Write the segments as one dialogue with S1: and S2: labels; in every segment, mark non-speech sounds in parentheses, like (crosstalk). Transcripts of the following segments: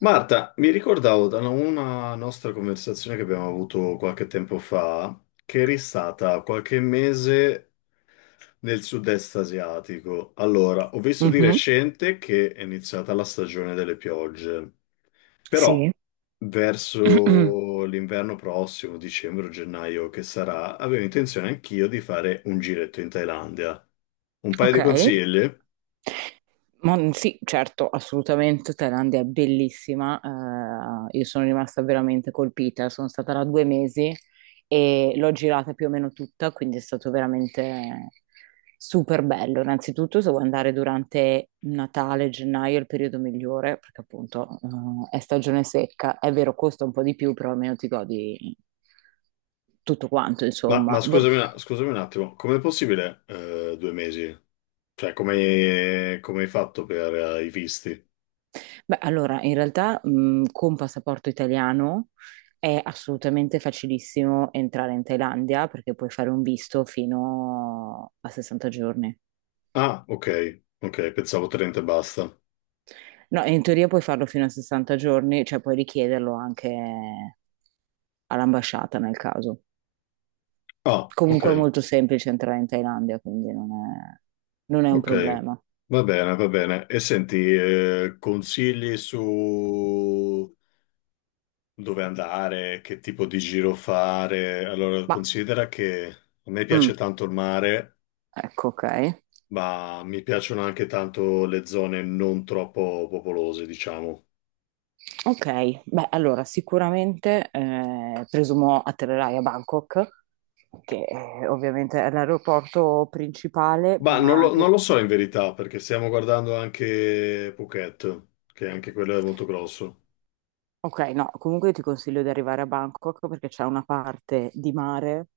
S1: Marta, mi ricordavo da una nostra conversazione che abbiamo avuto qualche tempo fa, che eri stata qualche mese nel sud-est asiatico. Allora, ho visto di
S2: Mhm,
S1: recente che è iniziata la stagione delle piogge, però
S2: sì, (clears throat)
S1: verso l'inverno prossimo, dicembre o gennaio che sarà, avevo intenzione anch'io di fare un giretto in Thailandia. Un paio
S2: ok.
S1: di consigli?
S2: Ma mhmm, sì, certo, assolutamente. Thailandia è bellissima. Io sono rimasta veramente colpita. Sono stata là 2 mesi e l'ho girata più o meno tutta, quindi è stato veramente super bello. Innanzitutto, se vuoi andare durante Natale, gennaio è il periodo migliore, perché appunto, è stagione secca. È vero, costa un po' di più, però almeno ti godi tutto quanto, insomma.
S1: Ma scusami, scusami un attimo, com'è possibile due mesi? Cioè, come, come hai fatto per i visti?
S2: Beh, allora, in realtà, con passaporto italiano è assolutamente facilissimo entrare in Thailandia perché puoi fare un visto fino a 60 giorni.
S1: Ah, ok, ok, pensavo 30 e basta.
S2: No, in teoria puoi farlo fino a 60 giorni, cioè puoi richiederlo anche all'ambasciata nel caso.
S1: Ah, ok,
S2: Comunque è molto semplice entrare in Thailandia, quindi non è un
S1: ok,
S2: problema.
S1: va bene, va bene. E senti, consigli su dove andare, che tipo di giro fare? Allora,
S2: Ma,
S1: considera che a me
S2: mm,
S1: piace tanto il mare,
S2: ecco, ok.
S1: ma mi piacciono anche tanto le zone non troppo popolose, diciamo.
S2: Ok, beh, allora sicuramente presumo atterrerai a Bangkok, che ovviamente è l'aeroporto principale,
S1: Ma
S2: ma
S1: non
S2: anche.
S1: lo so in verità, perché stiamo guardando anche Phuket, che anche quello è molto grosso.
S2: Ok, no, comunque io ti consiglio di arrivare a Bangkok perché c'è una parte di mare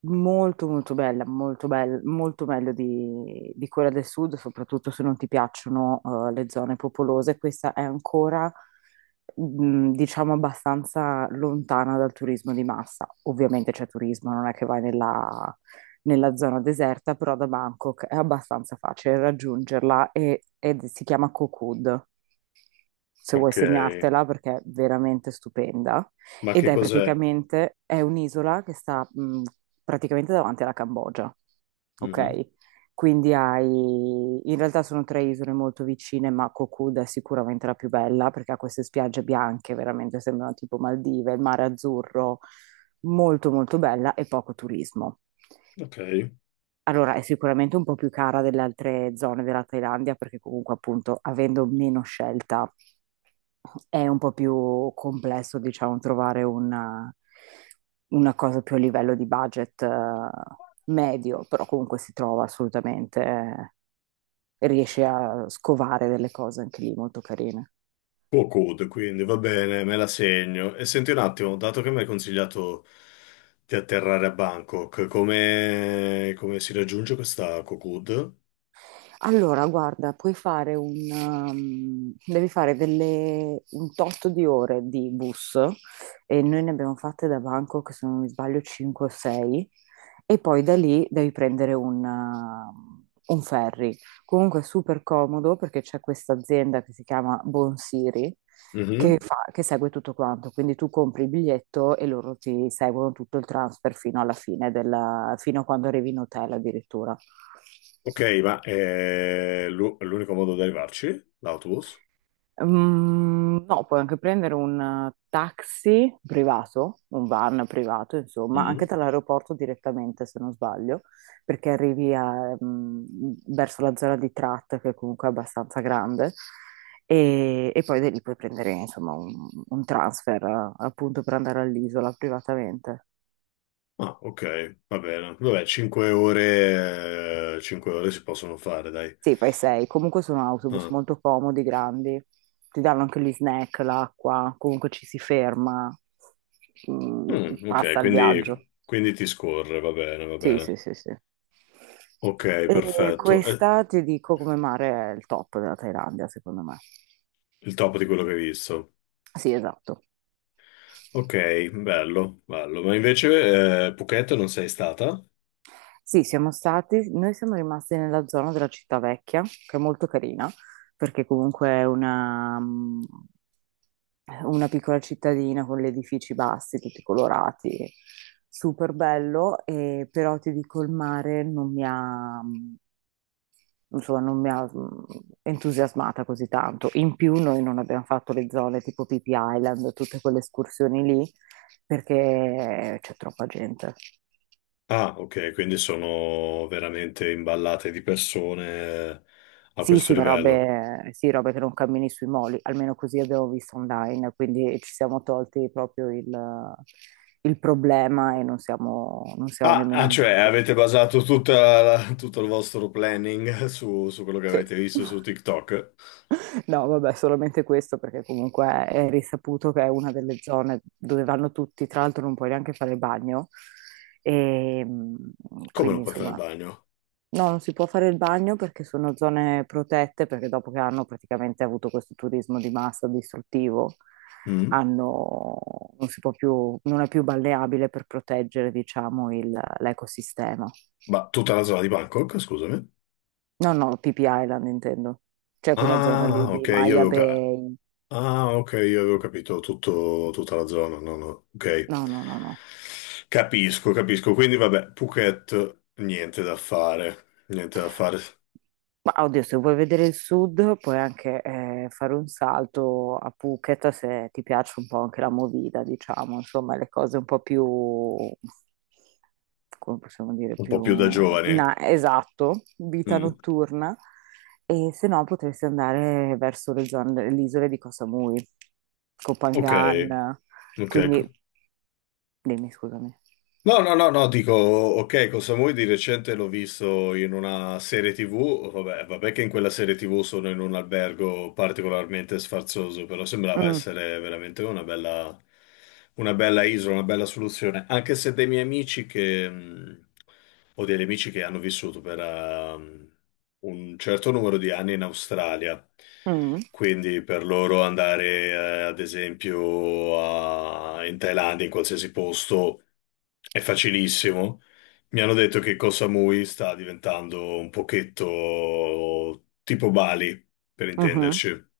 S2: molto molto bella, molto bella, molto meglio di quella del sud, soprattutto se non ti piacciono le zone popolose. Questa è ancora, diciamo, abbastanza lontana dal turismo di massa. Ovviamente c'è turismo, non è che vai nella zona deserta, però da Bangkok è abbastanza facile raggiungerla ed si chiama Koh Kood se vuoi
S1: Ok,
S2: segnartela perché è veramente stupenda
S1: ma
S2: ed
S1: che
S2: è
S1: cos'è?
S2: praticamente è un'isola che sta praticamente davanti alla Cambogia,
S1: Mhm.
S2: ok? Quindi hai, in realtà sono tre isole molto vicine, ma Koh Kood è sicuramente la più bella perché ha queste spiagge bianche, veramente sembrano tipo Maldive, il mare azzurro, molto molto bella e poco turismo.
S1: Ok,
S2: Allora, è sicuramente un po' più cara delle altre zone della Thailandia perché comunque appunto avendo meno scelta è un po' più complesso, diciamo, trovare una cosa più a livello di budget medio, però comunque si trova assolutamente, riesci a scovare delle cose anche lì molto carine.
S1: Cocod, quindi va bene, me la segno. E senti un attimo, dato che mi hai consigliato di atterrare a Bangkok, come, come si raggiunge questa Cocod?
S2: Allora, guarda, puoi fare un, um, devi fare delle, un tot di ore di bus e noi ne abbiamo fatte da Bangkok, se non mi sbaglio, 5 o 6 e poi da lì devi prendere un ferry. Comunque è super comodo perché c'è questa azienda che si chiama Bonsiri che
S1: Mhm.
S2: fa- che segue tutto quanto, quindi tu compri il biglietto e loro ti seguono tutto il transfer fino alla fine della, fino a quando arrivi in hotel addirittura.
S1: Ok, ma è l'unico modo di arrivarci? L'autobus?
S2: Mm, no, puoi anche prendere un taxi privato, un van privato, insomma, anche
S1: Mm.
S2: dall'aeroporto direttamente, se non sbaglio, perché arrivi a, verso la zona di Trat, che comunque è abbastanza grande, e poi da lì puoi prendere, insomma, un transfer, appunto, per andare all'isola privatamente.
S1: Ah, ok, va bene. Vabbè, 5 ore, 5 ore si possono fare, dai.
S2: Sì, fai sei. Comunque sono autobus
S1: Ah.
S2: molto comodi, grandi. Ti danno anche gli snack, l'acqua, comunque ci si ferma, mm,
S1: Mm, ok,
S2: passa il viaggio.
S1: quindi ti scorre, va bene, va
S2: Sì, sì,
S1: bene.
S2: sì, sì.
S1: Ok,
S2: E
S1: perfetto. È
S2: questa ti dico come mare è il top della Thailandia, secondo me.
S1: il top di quello che hai visto.
S2: Sì, esatto.
S1: Ok, bello, bello. Ma invece, Phuket non sei stata?
S2: Sì, siamo stati, noi siamo rimasti nella zona della città vecchia, che è molto carina, perché comunque è una piccola cittadina con gli edifici bassi, tutti colorati, super bello, però ti dico il mare non mi ha, mm, insomma, non mi ha entusiasmata così tanto. In più noi non abbiamo fatto le zone tipo Pippi Island, tutte quelle escursioni lì, perché c'è troppa gente.
S1: Ah, ok, quindi sono veramente imballate di persone a
S2: Sì,
S1: questo
S2: sì,
S1: livello.
S2: sì, robe che non cammini sui moli, almeno così abbiamo visto online, quindi ci siamo tolti proprio il problema e non siamo
S1: Ah,
S2: nemmeno
S1: ah, cioè
S2: andati.
S1: avete basato tutta tutto il vostro planning (laughs) su, su quello che
S2: Sì.
S1: avete visto su TikTok?
S2: No, vabbè, solamente questo perché comunque è risaputo che è una delle zone dove vanno tutti, tra l'altro non puoi neanche fare il bagno, e
S1: Come non
S2: quindi
S1: puoi fare il
S2: insomma.
S1: bagno?
S2: No, non si può fare il bagno perché sono zone protette, perché dopo che hanno praticamente avuto questo turismo di massa distruttivo,
S1: Mm?
S2: hanno, non si può più, non è più balneabile per proteggere, diciamo, l'ecosistema.
S1: Ma tutta la zona di Bangkok, scusami.
S2: No, no, PP Island intendo. C'è quella zona
S1: Ah,
S2: lì di
S1: ok,
S2: Maya Bay.
S1: ah, ok, io avevo capito tutto, tutta la zona. No, no, ok.
S2: No, no, no, no.
S1: Capisco, capisco. Quindi, vabbè, Phuket, niente da fare. Niente da fare.
S2: Ma oddio, se vuoi vedere il sud, puoi anche fare un salto a Phuket se ti piace un po' anche la movida, diciamo, insomma, le cose un po' più, come possiamo dire,
S1: Un po' più da
S2: più,
S1: giovani.
S2: esatto, vita
S1: Mm,
S2: notturna. E se no potresti andare verso le zone, delle isole di Koh Samui, Koh
S1: ok,
S2: Phangan,
S1: ok.
S2: quindi. Dimmi, scusami.
S1: No, no, no, no, dico, ok, con Samui di recente l'ho visto in una serie TV, vabbè, vabbè che in quella serie TV sono in un albergo particolarmente sfarzoso, però sembrava
S2: Mm,
S1: essere veramente una bella isola, una bella soluzione, anche se dei miei amici o degli amici che hanno vissuto per, un certo numero di anni in Australia.
S2: mm,
S1: Quindi per loro andare, ad esempio, in Thailandia, in qualsiasi posto, è facilissimo. Mi hanno detto che Koh Samui sta diventando un pochetto tipo Bali, per
S2: mhm.
S1: intenderci.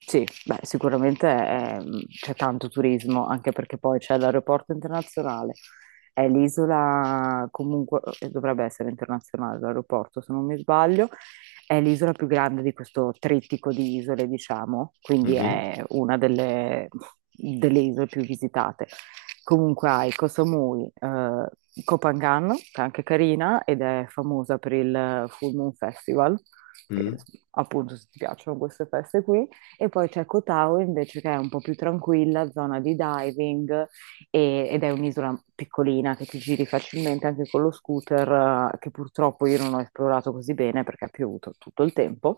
S2: Sì, beh, sicuramente c'è tanto turismo, anche perché poi c'è l'aeroporto internazionale, è l'isola comunque, dovrebbe essere internazionale l'aeroporto se non mi sbaglio, è l'isola più grande di questo trittico di isole, diciamo, quindi
S1: Mhm,
S2: è una delle isole più visitate. Comunque hai Koh Samui, Koh Phangan, che è anche carina ed è famosa per il Full Moon Festival, che
S1: mhm.
S2: appunto se ti piacciono queste feste qui. E poi c'è Koh Tao invece che è un po' più tranquilla, zona di diving ed è un'isola piccolina che ti giri facilmente anche con lo scooter, che purtroppo io non ho esplorato così bene perché ha piovuto tutto il tempo.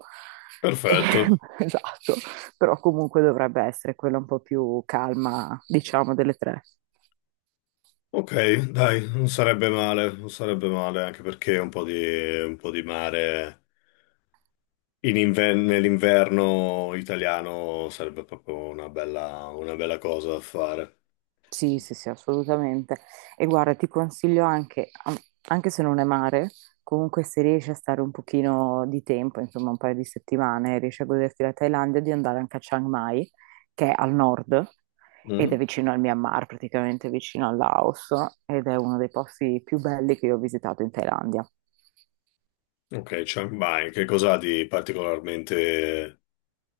S2: E-
S1: Perfetto.
S2: (laughs) esatto, però comunque dovrebbe essere quella un po' più calma, diciamo, delle tre.
S1: Ok, dai, non sarebbe male, non sarebbe male, anche perché un po' di mare. Nell'inverno italiano sarebbe proprio una bella cosa da fare.
S2: Sì, sì, sì, assolutamente. E guarda, ti consiglio anche, anche se non è mare, comunque se riesci a stare un pochino di tempo, insomma un paio di settimane, riesci a goderti la Thailandia, di andare anche a Chiang Mai, che è al nord ed è
S1: Mhm.
S2: vicino al Myanmar, praticamente vicino al Laos, ed è uno dei posti più belli che io ho visitato in Thailandia.
S1: Ok, cioè, vai, che cosa ha di particolarmente...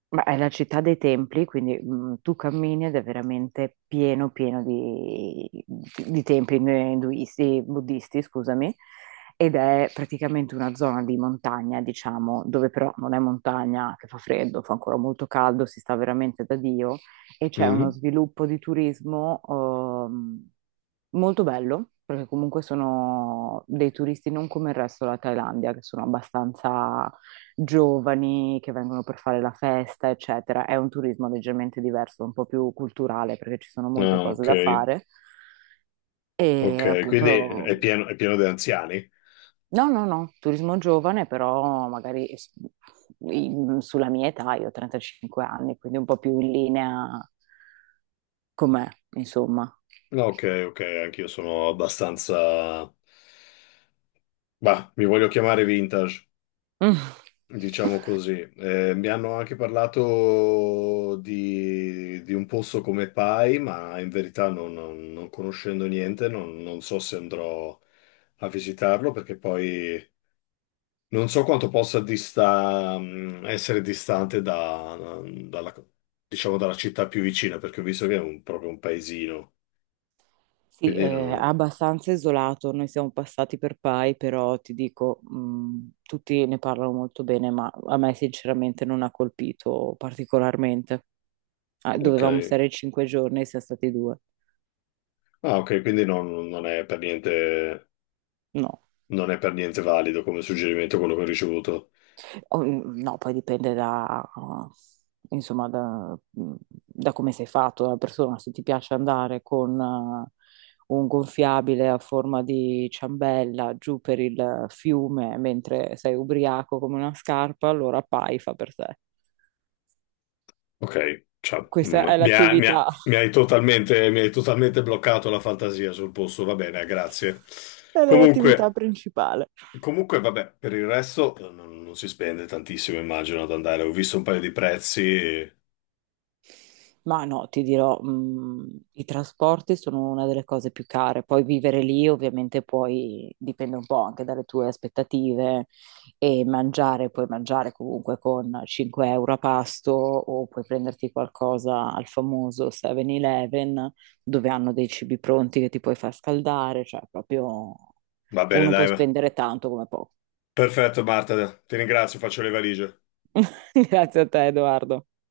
S2: Ma è la città dei templi, quindi tu cammini ed è veramente pieno di templi induisti, buddisti, scusami, ed è praticamente una zona di montagna, diciamo, dove però non è montagna, che fa freddo, fa ancora molto caldo, si sta veramente da Dio, e c'è uno
S1: Mhm.
S2: sviluppo di turismo molto bello, perché comunque sono dei turisti non come il resto della Thailandia, che sono abbastanza giovani che vengono per fare la festa, eccetera. È un turismo leggermente diverso, un po' più culturale perché ci sono molte
S1: Ah,
S2: cose
S1: ok,
S2: da fare e
S1: ok, quindi
S2: appunto
S1: è pieno di anziani?
S2: no, no, no, turismo giovane, però magari sulla mia età, io ho 35 anni, quindi un po' più in linea con me, insomma.
S1: No, ok, ok, anch'io sono abbastanza... Bah, mi voglio chiamare vintage.
S2: Mm.
S1: Diciamo così. Mi hanno anche parlato di un posto come Pai, ma in verità non conoscendo niente, non so se andrò a visitarlo perché poi non so quanto essere distante dalla, diciamo, dalla città più vicina, perché ho visto che è proprio un paesino.
S2: Sì, è
S1: Quindi, non-
S2: abbastanza isolato, noi siamo passati per Pai, però ti dico, tutti ne parlano molto bene, ma a me sinceramente non ha colpito particolarmente. Ah,
S1: ok.
S2: dovevamo stare 5 giorni, siamo stati due.
S1: Ah, ok, quindi non è per niente,
S2: No.
S1: non è per niente valido come suggerimento quello che ho ricevuto.
S2: No, poi dipende da, insomma, da come sei fatto, dalla persona. Se ti piace andare con un gonfiabile a forma di ciambella giù per il fiume mentre sei ubriaco come una scarpa, allora pai fa per te.
S1: Ok, cioè,
S2: Questa è l'attività, (laughs)
S1: mi hai totalmente bloccato la fantasia sul posto, va bene, grazie.
S2: è l'attività
S1: Comunque,
S2: principale.
S1: comunque, vabbè, per il resto non si spende tantissimo, immagino, ad andare. Ho visto un paio di prezzi,
S2: Ma no, ti dirò, i trasporti sono una delle cose più care. Poi vivere lì ovviamente poi dipende un po' anche dalle tue aspettative e mangiare, puoi mangiare comunque con 5 € a pasto o puoi prenderti qualcosa al famoso 7-Eleven dove hanno dei cibi pronti che ti puoi far scaldare, cioè proprio
S1: va bene,
S2: uno può
S1: dai, va.
S2: spendere tanto come poco.
S1: Perfetto Marta, ti ringrazio, faccio le valigie.
S2: (laughs) Grazie a te, Edoardo.